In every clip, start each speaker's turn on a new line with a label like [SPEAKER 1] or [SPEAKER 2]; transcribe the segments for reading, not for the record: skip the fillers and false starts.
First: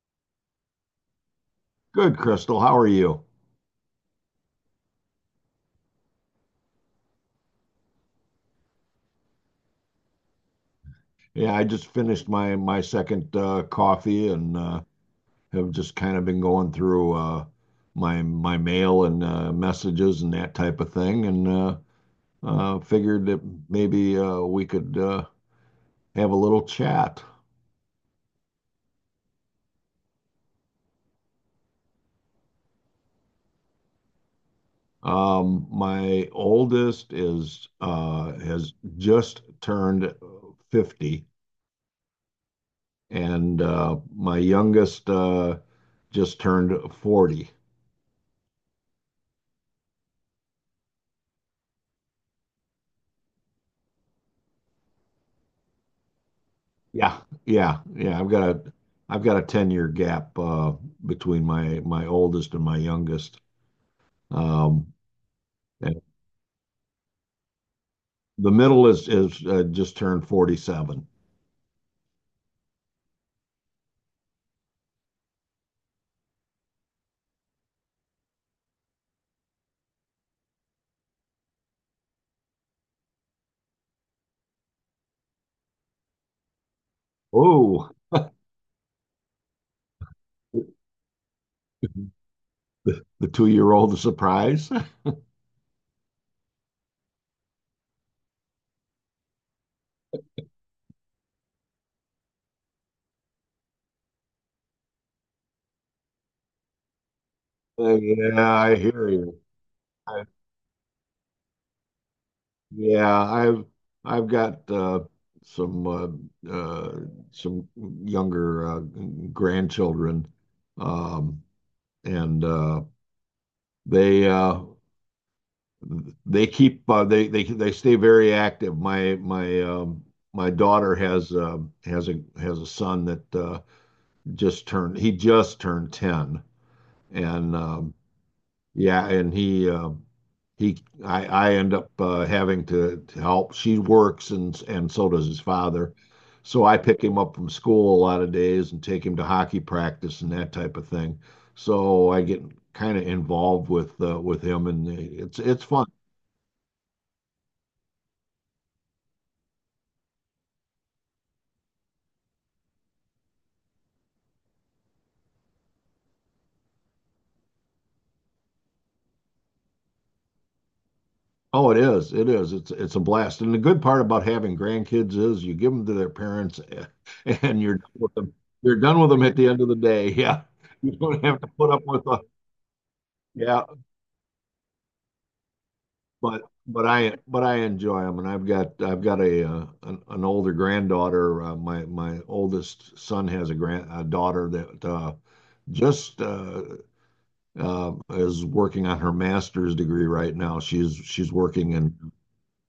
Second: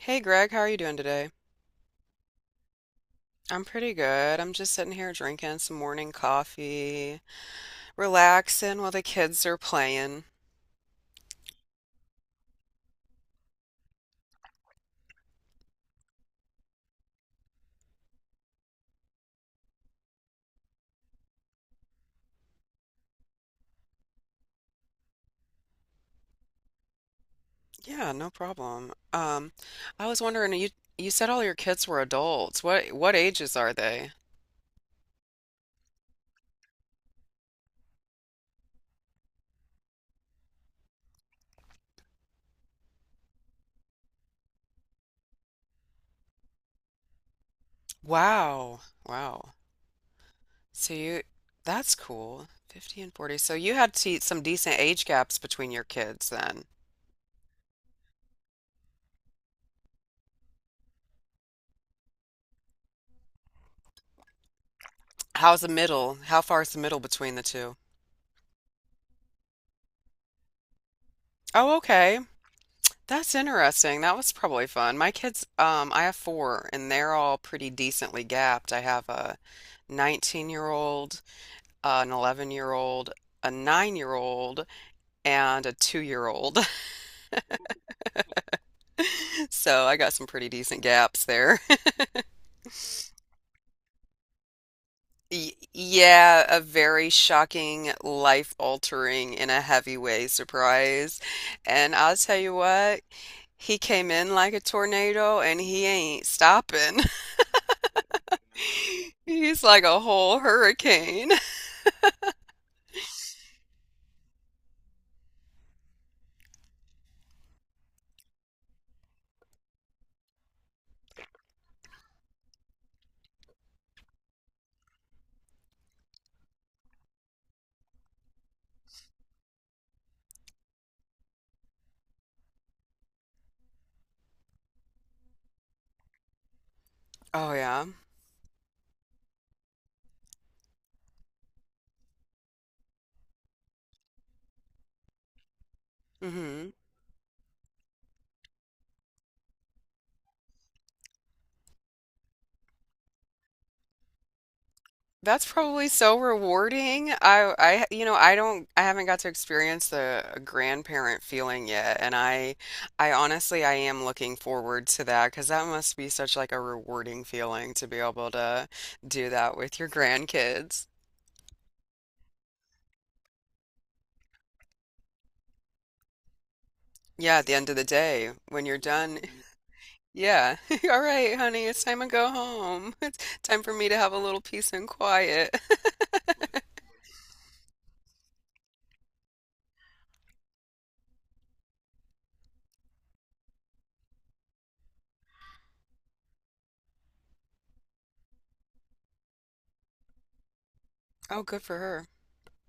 [SPEAKER 1] Hey Greg, how are you doing today?
[SPEAKER 2] Good, Crystal. How are you?
[SPEAKER 1] I'm pretty good. I'm just sitting here drinking some morning coffee, relaxing while the kids are playing.
[SPEAKER 2] Yeah, I just finished my second coffee and have just kind of been going through my mail and messages and that type of thing, and figured that maybe we could have a little chat.
[SPEAKER 1] Yeah, no problem. I was wondering, you said all your kids were adults. What ages are they?
[SPEAKER 2] My oldest is has just turned 50, and my youngest just turned 40.
[SPEAKER 1] Wow. Wow. So you that's cool. 50 and 40. So you had to some decent age gaps between your kids then.
[SPEAKER 2] Yeah, yeah, yeah. I've got a 10-year gap between my oldest and my youngest. Um
[SPEAKER 1] How's the
[SPEAKER 2] and
[SPEAKER 1] middle? How far is the middle between the two?
[SPEAKER 2] the middle is just turned 47.
[SPEAKER 1] Oh, okay. That's interesting. That was probably fun. My kids, I have four, and they're all pretty decently gapped. I have a 19-year-old, an 11-year-old, a 9 year old, and a 2 year old.
[SPEAKER 2] Oh,
[SPEAKER 1] So I got some pretty decent gaps there.
[SPEAKER 2] the, the 2-year-old is surprised.
[SPEAKER 1] Yeah, a very shocking, life altering, in a heavy way surprise. And I'll tell you what, he came in like a tornado and he ain't stopping.
[SPEAKER 2] Yeah, I hear you.
[SPEAKER 1] He's like a
[SPEAKER 2] I,
[SPEAKER 1] whole hurricane.
[SPEAKER 2] yeah, I've got some uh, uh some younger grandchildren um and they uh they keep they stay very active. My daughter has a son that just turned he just turned 10,
[SPEAKER 1] Oh
[SPEAKER 2] and
[SPEAKER 1] yeah.
[SPEAKER 2] yeah, and he I end up having to help. She works and so does his father. So
[SPEAKER 1] Hmm.
[SPEAKER 2] I pick him up from school a lot of days and take him to hockey practice and that type of thing. So I get kind of involved with him and it's
[SPEAKER 1] That's
[SPEAKER 2] it's fun.
[SPEAKER 1] probably so rewarding. I I don't, I haven't got to experience the grandparent feeling yet, and I honestly, I am looking forward to that, because that must be such like a rewarding feeling to be able to do that with your grandkids.
[SPEAKER 2] Oh, it is. It is. It's a blast. And the good part about having grandkids is you give them to their parents
[SPEAKER 1] Yeah, at the
[SPEAKER 2] and
[SPEAKER 1] end of
[SPEAKER 2] you're
[SPEAKER 1] the
[SPEAKER 2] done with
[SPEAKER 1] day
[SPEAKER 2] them.
[SPEAKER 1] when
[SPEAKER 2] You're
[SPEAKER 1] you're
[SPEAKER 2] done with
[SPEAKER 1] done.
[SPEAKER 2] them at the end of the day. Yeah.
[SPEAKER 1] Yeah.
[SPEAKER 2] You
[SPEAKER 1] All
[SPEAKER 2] don't
[SPEAKER 1] right,
[SPEAKER 2] have to
[SPEAKER 1] honey,
[SPEAKER 2] put up
[SPEAKER 1] it's time
[SPEAKER 2] with
[SPEAKER 1] to
[SPEAKER 2] a
[SPEAKER 1] go home. It's time
[SPEAKER 2] yeah,
[SPEAKER 1] for me to have a little peace and quiet.
[SPEAKER 2] but but I enjoy them and I've got an older granddaughter. My oldest son has a daughter that just is working on her master's degree right now. She's she's
[SPEAKER 1] Oh, good
[SPEAKER 2] working
[SPEAKER 1] for
[SPEAKER 2] in
[SPEAKER 1] her.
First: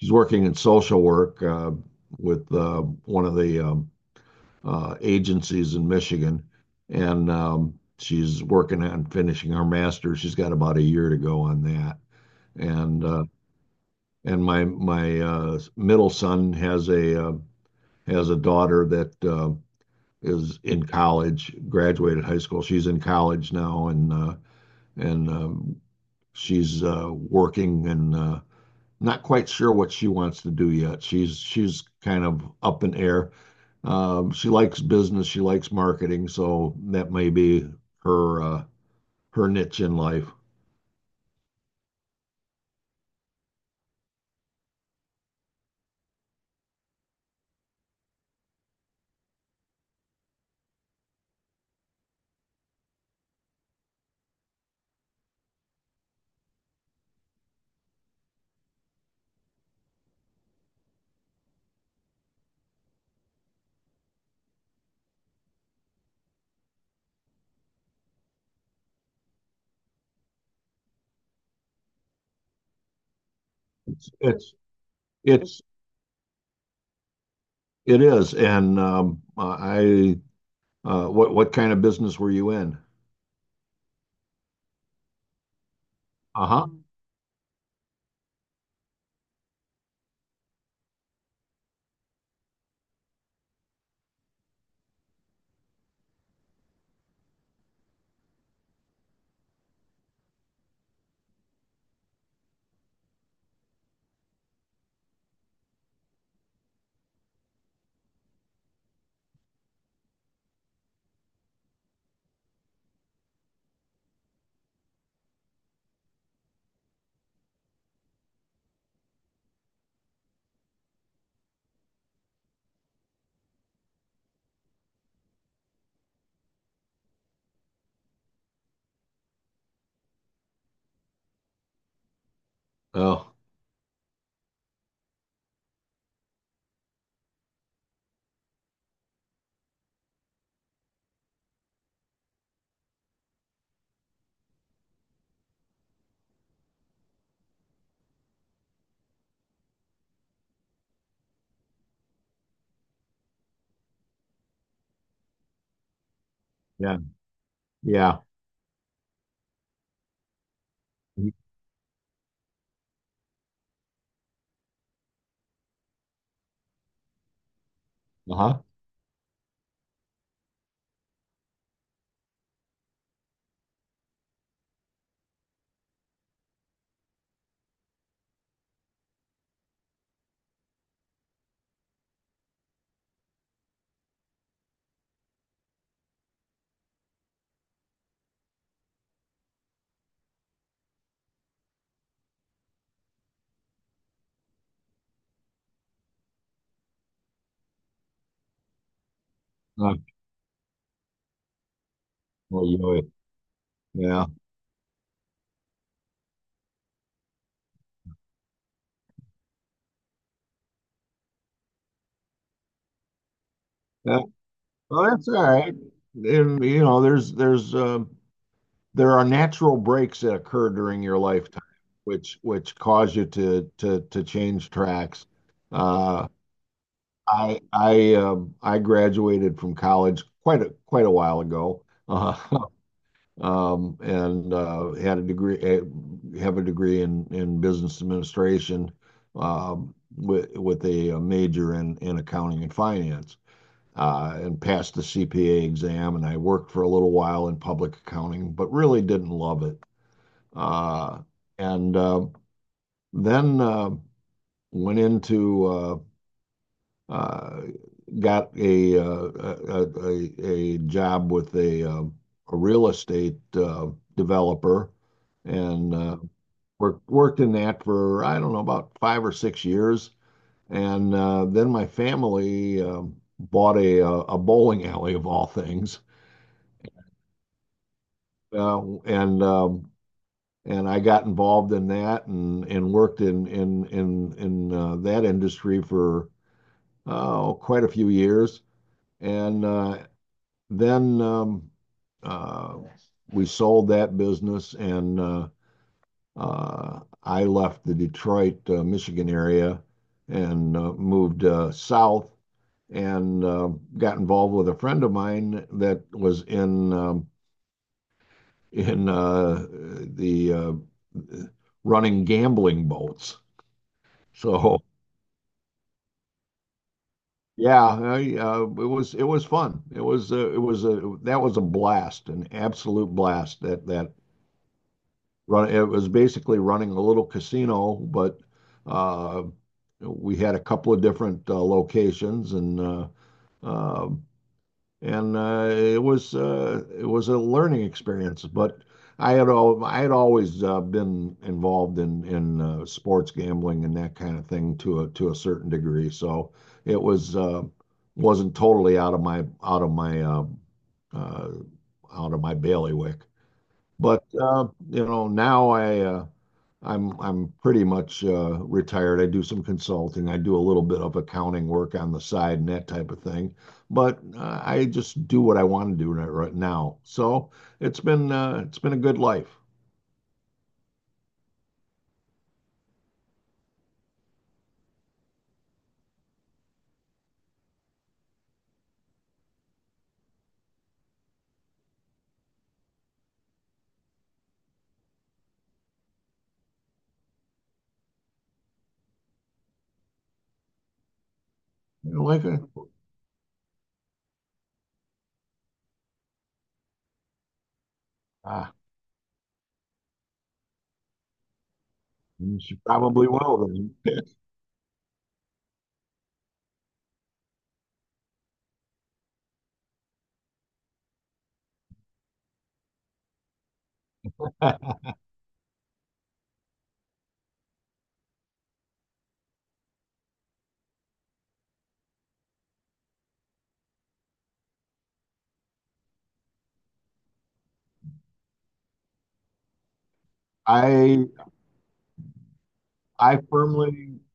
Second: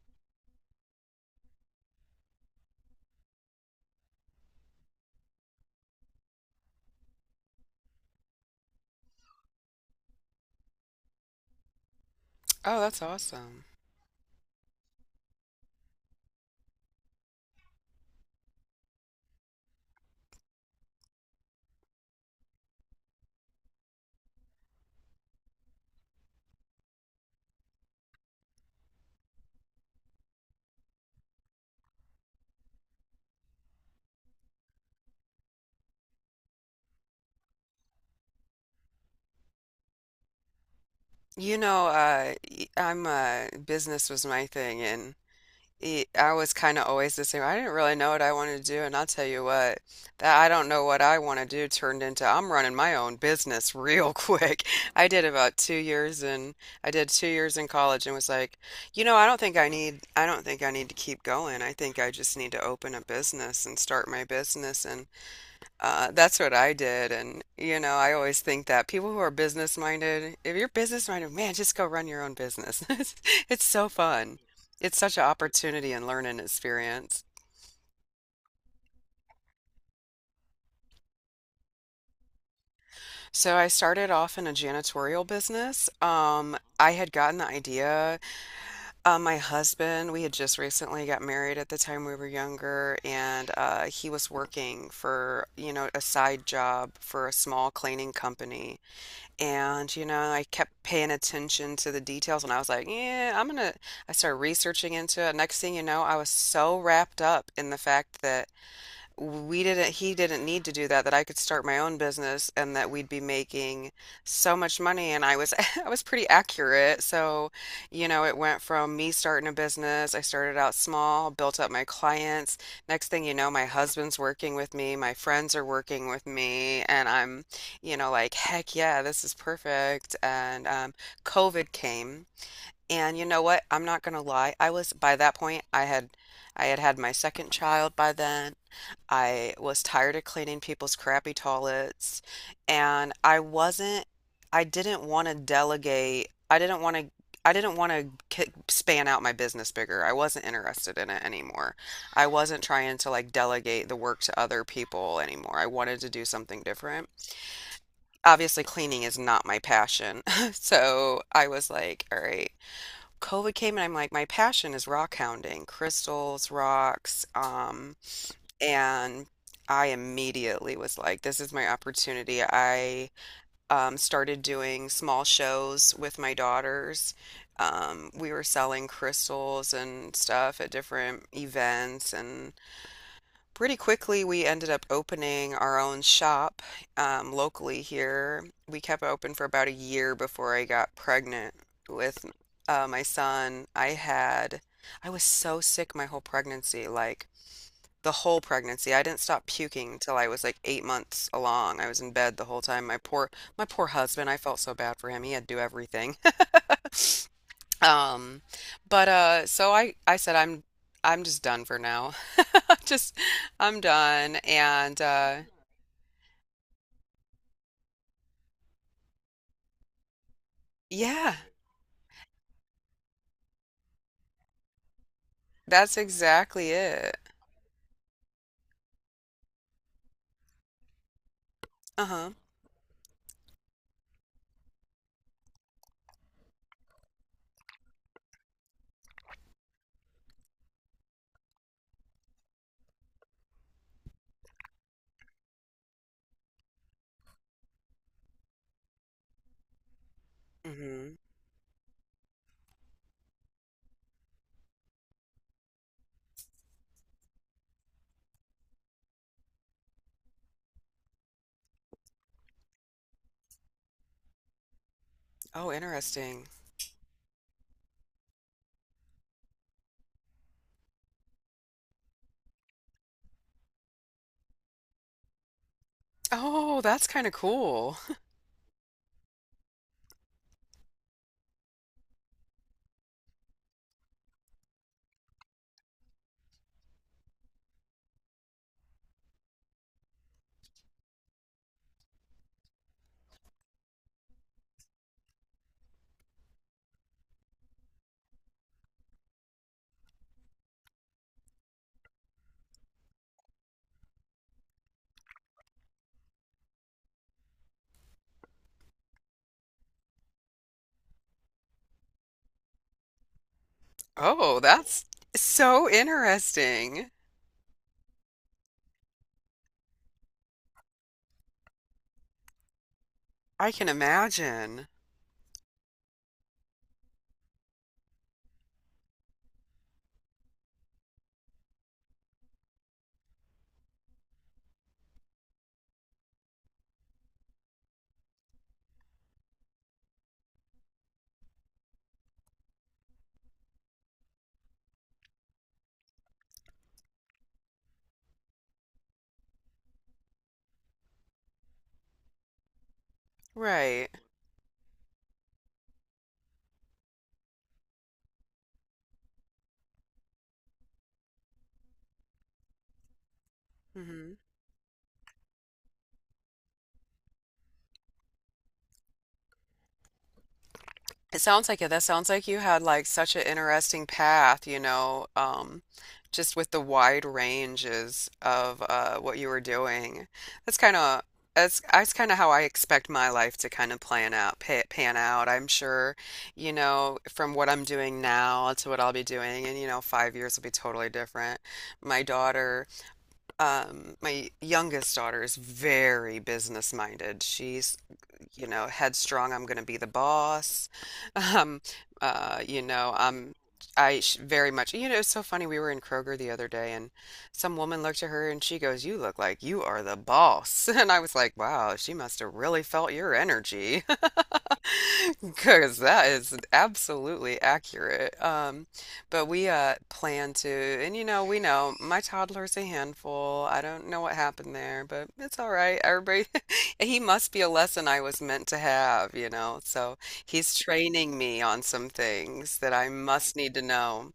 [SPEAKER 2] she's working in social work with one of the agencies in Michigan, and she's working on finishing her master's. She's got about a year to go on that,
[SPEAKER 1] Oh, that's
[SPEAKER 2] and uh,
[SPEAKER 1] awesome.
[SPEAKER 2] and my middle son has a daughter that is in college, graduated high school. She's in college now, and she's working and not quite sure what she wants to do yet. She's kind of up in air. She likes business, she likes marketing, so that may be her uh, her niche in life.
[SPEAKER 1] You know, I'm business was my thing, and I was kind of always the same. I didn't really know what I wanted to do, and I'll tell you what, that I don't know what I want to do turned into I'm running my own business real quick. I did about 2 years, and I did 2 years in college, and was like, you know, I don't think I need to keep going. I think I just need to open a business and start my business, and that's what I did. And, you know, I always think that people who are business minded, if you're business minded, man, just go run your own business. It's so
[SPEAKER 2] It's
[SPEAKER 1] fun.
[SPEAKER 2] it's
[SPEAKER 1] It's such an
[SPEAKER 2] it's
[SPEAKER 1] opportunity and learn and experience.
[SPEAKER 2] it is. And I What kind of business were you in?
[SPEAKER 1] So I started off in a janitorial business.
[SPEAKER 2] Uh-huh.
[SPEAKER 1] I had gotten the idea. My husband, we had just recently got married at the time, we were younger, and he was working for, a side job for a small cleaning company. And, I kept paying attention to the details, and I was like, yeah, I'm gonna. I started researching into it. Next thing you know, I was so wrapped up in the fact that we didn't, he didn't need to do that, that I could start my own business and that we'd be making so much money, and I was, I was pretty accurate. So, it went from me starting a business. I started out small, built up my clients. Next thing you know, my husband's working with me, my friends are working with me, and I'm, like, heck yeah, this is perfect. And COVID came. And you
[SPEAKER 2] Oh,
[SPEAKER 1] know what, I'm not gonna lie, I was, by that point I had, had my second child by then. I was tired of cleaning people's crappy toilets, and I wasn't, I didn't want to delegate. I didn't want to k span out my business bigger. I wasn't interested in it anymore. I wasn't trying to like delegate the work to other people anymore. I wanted to do something
[SPEAKER 2] yeah,
[SPEAKER 1] different.
[SPEAKER 2] yeah.
[SPEAKER 1] Obviously, cleaning is not my passion. So I was like, all right. COVID came, and I'm like, my passion is rock hounding, crystals, rocks,
[SPEAKER 2] Uh-huh.
[SPEAKER 1] and I immediately was like, this is my opportunity. I started doing small shows with my daughters. We were selling crystals and stuff at different events, and pretty quickly we ended up opening our own shop, locally here. We kept it open for about a year before I got pregnant with my son. I was so sick my whole pregnancy. Like, the whole pregnancy. I didn't stop
[SPEAKER 2] Uh,
[SPEAKER 1] puking till I was like 8 months along. I was in bed the whole
[SPEAKER 2] well, you
[SPEAKER 1] time.
[SPEAKER 2] know
[SPEAKER 1] My
[SPEAKER 2] it.
[SPEAKER 1] poor, my poor
[SPEAKER 2] Yeah.
[SPEAKER 1] husband. I felt so bad for him. He had to do everything. Um, but so, I said, I'm just done for now. Just, I'm
[SPEAKER 2] Yeah.
[SPEAKER 1] done. And
[SPEAKER 2] Well, that's all right. And, you know, there are natural breaks that occur during your
[SPEAKER 1] yeah,
[SPEAKER 2] lifetime, which cause you to change tracks.
[SPEAKER 1] that's
[SPEAKER 2] Uh,
[SPEAKER 1] exactly it.
[SPEAKER 2] I graduated from college quite a while ago,
[SPEAKER 1] Uh-huh.
[SPEAKER 2] and had a degree eh, have a degree in business administration, with a major in accounting and finance. And passed the CPA exam, and I worked for a little while in public accounting, but really didn't love it.
[SPEAKER 1] Mm hmm.
[SPEAKER 2] Uh, And then went into uh, got a job with a real estate developer
[SPEAKER 1] Oh,
[SPEAKER 2] and
[SPEAKER 1] interesting.
[SPEAKER 2] worked in that for, I don't know, about 5 or 6 years. And then my family bought a bowling alley of all things.
[SPEAKER 1] Oh, that's kind of cool.
[SPEAKER 2] Uh, And um, and I got involved in that and worked in that industry for oh, quite a few years. And then uh, we sold that business, and I left the Detroit, Michigan area and moved south and got involved with a friend of mine that was in the running gambling boats.
[SPEAKER 1] Oh,
[SPEAKER 2] So
[SPEAKER 1] that's so interesting.
[SPEAKER 2] yeah, it was fun. It was a That was a blast, an absolute blast.
[SPEAKER 1] I
[SPEAKER 2] That
[SPEAKER 1] can
[SPEAKER 2] that
[SPEAKER 1] imagine.
[SPEAKER 2] run It was basically running a little casino, but uh, we had a couple of different locations, uh, and it was a learning experience. But I had always been involved in sports gambling and that kind of thing to a certain degree, so it was wasn't totally uh, out of my bailiwick.
[SPEAKER 1] Right.
[SPEAKER 2] But you know, now I'm pretty much retired. I do some consulting. I do a little bit of accounting work on the side and that type of thing.
[SPEAKER 1] Mm
[SPEAKER 2] But
[SPEAKER 1] hmm.
[SPEAKER 2] I just do what I want to do right now. So it's been a good life.
[SPEAKER 1] It sounds like it. That sounds like you had like such an interesting path, you know, just with the wide ranges of what you were doing. That's kind of that's kind of how I expect my life to kind of plan out, pa pan out. I'm sure, you know, from what I'm doing now to what I'll be doing in, you know, 5 years will be totally different.
[SPEAKER 2] You
[SPEAKER 1] My
[SPEAKER 2] know, like a,
[SPEAKER 1] daughter, my youngest daughter is very business minded. She's,
[SPEAKER 2] ah,
[SPEAKER 1] headstrong, I'm going to be the boss. Um, uh,
[SPEAKER 2] you
[SPEAKER 1] you know,
[SPEAKER 2] probably
[SPEAKER 1] I'm
[SPEAKER 2] will then.
[SPEAKER 1] very much, it's so funny. We were in Kroger the other day, and some woman looked at her and she goes, "You look like you are the boss." And I was like, "Wow, she must have really felt your energy." Because that is absolutely accurate. But we plan to, and we know my toddler's a handful. I don't know what happened there, but it's all right. Everybody, he must be a lesson I was meant to have. So he's
[SPEAKER 2] I
[SPEAKER 1] training me on some things that I
[SPEAKER 2] I
[SPEAKER 1] must need to
[SPEAKER 2] firmly
[SPEAKER 1] know.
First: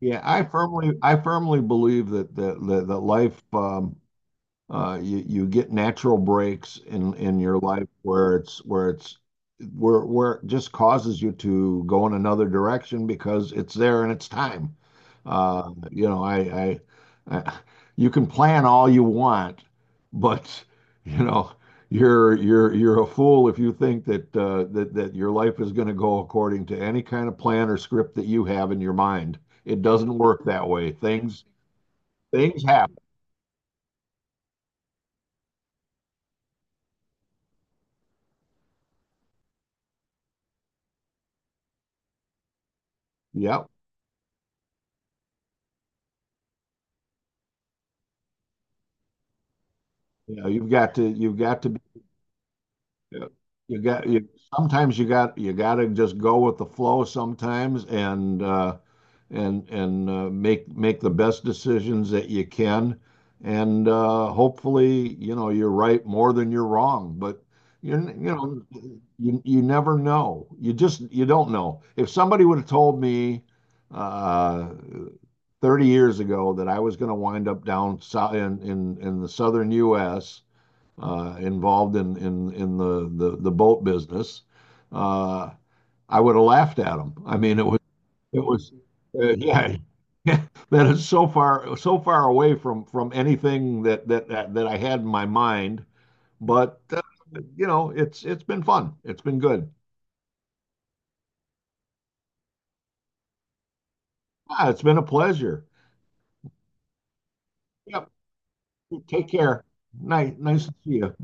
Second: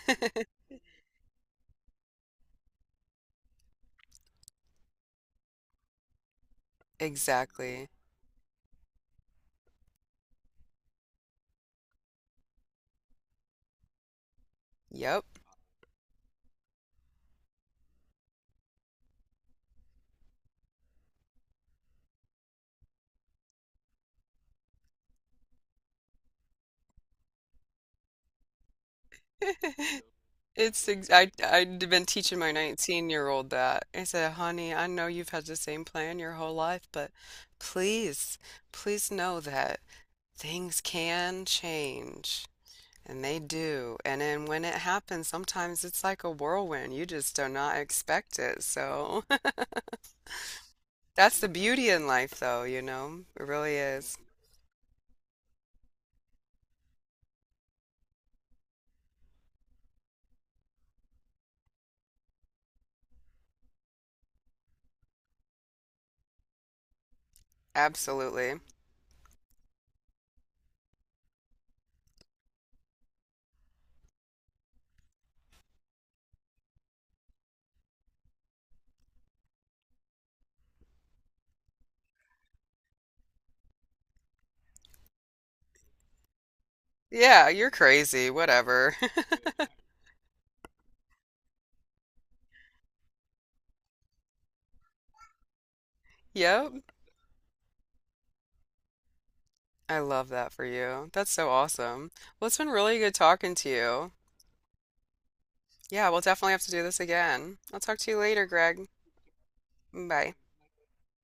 [SPEAKER 2] Yeah, I firmly believe that life. You get natural breaks in your life
[SPEAKER 1] Exactly.
[SPEAKER 2] where it just causes you to go in another direction because it's there and it's time.
[SPEAKER 1] Yep.
[SPEAKER 2] You know, I you can plan all you want, but you know, you're a fool if you think that your life is going to go according to any kind of plan or script that you have in your mind. It doesn't work that
[SPEAKER 1] It's
[SPEAKER 2] way.
[SPEAKER 1] ex I
[SPEAKER 2] Things
[SPEAKER 1] I'd been teaching my
[SPEAKER 2] things happen.
[SPEAKER 1] 19-year-old that. I said, "Honey, I know you've had the same plan your whole life, but please, please know that things can change." And they
[SPEAKER 2] Yep.
[SPEAKER 1] do. And then when it happens, sometimes it's like a whirlwind. You just do not expect it. So
[SPEAKER 2] You know, you've got to, you've
[SPEAKER 1] that's the
[SPEAKER 2] got to,
[SPEAKER 1] beauty in life, though, you know? It really
[SPEAKER 2] you got,
[SPEAKER 1] is.
[SPEAKER 2] you, sometimes you got to just go with the flow sometimes and make the best decisions that you can. And, hopefully, you know, you're right more than you're wrong, but you, you
[SPEAKER 1] Absolutely.
[SPEAKER 2] know, you never know. You don't know. If somebody would have told me, uh, 30 years ago that I was going to wind up down in the southern U.S, involved in the boat business, uh, I would have laughed at him. I
[SPEAKER 1] Yeah,
[SPEAKER 2] mean,
[SPEAKER 1] you're crazy.
[SPEAKER 2] it was
[SPEAKER 1] Whatever.
[SPEAKER 2] yeah. Yeah, that is so far away from anything that I had in my mind,
[SPEAKER 1] Yep.
[SPEAKER 2] but you know it's been fun. It's been good.
[SPEAKER 1] I love that for you. That's so awesome. Well, it's been really good talking to you.
[SPEAKER 2] It's been a pleasure.
[SPEAKER 1] Yeah, we'll definitely have to do this again. I'll talk
[SPEAKER 2] Yep.
[SPEAKER 1] to you later, Greg.
[SPEAKER 2] Take care. Nice
[SPEAKER 1] Bye.
[SPEAKER 2] nice to see you. Bye.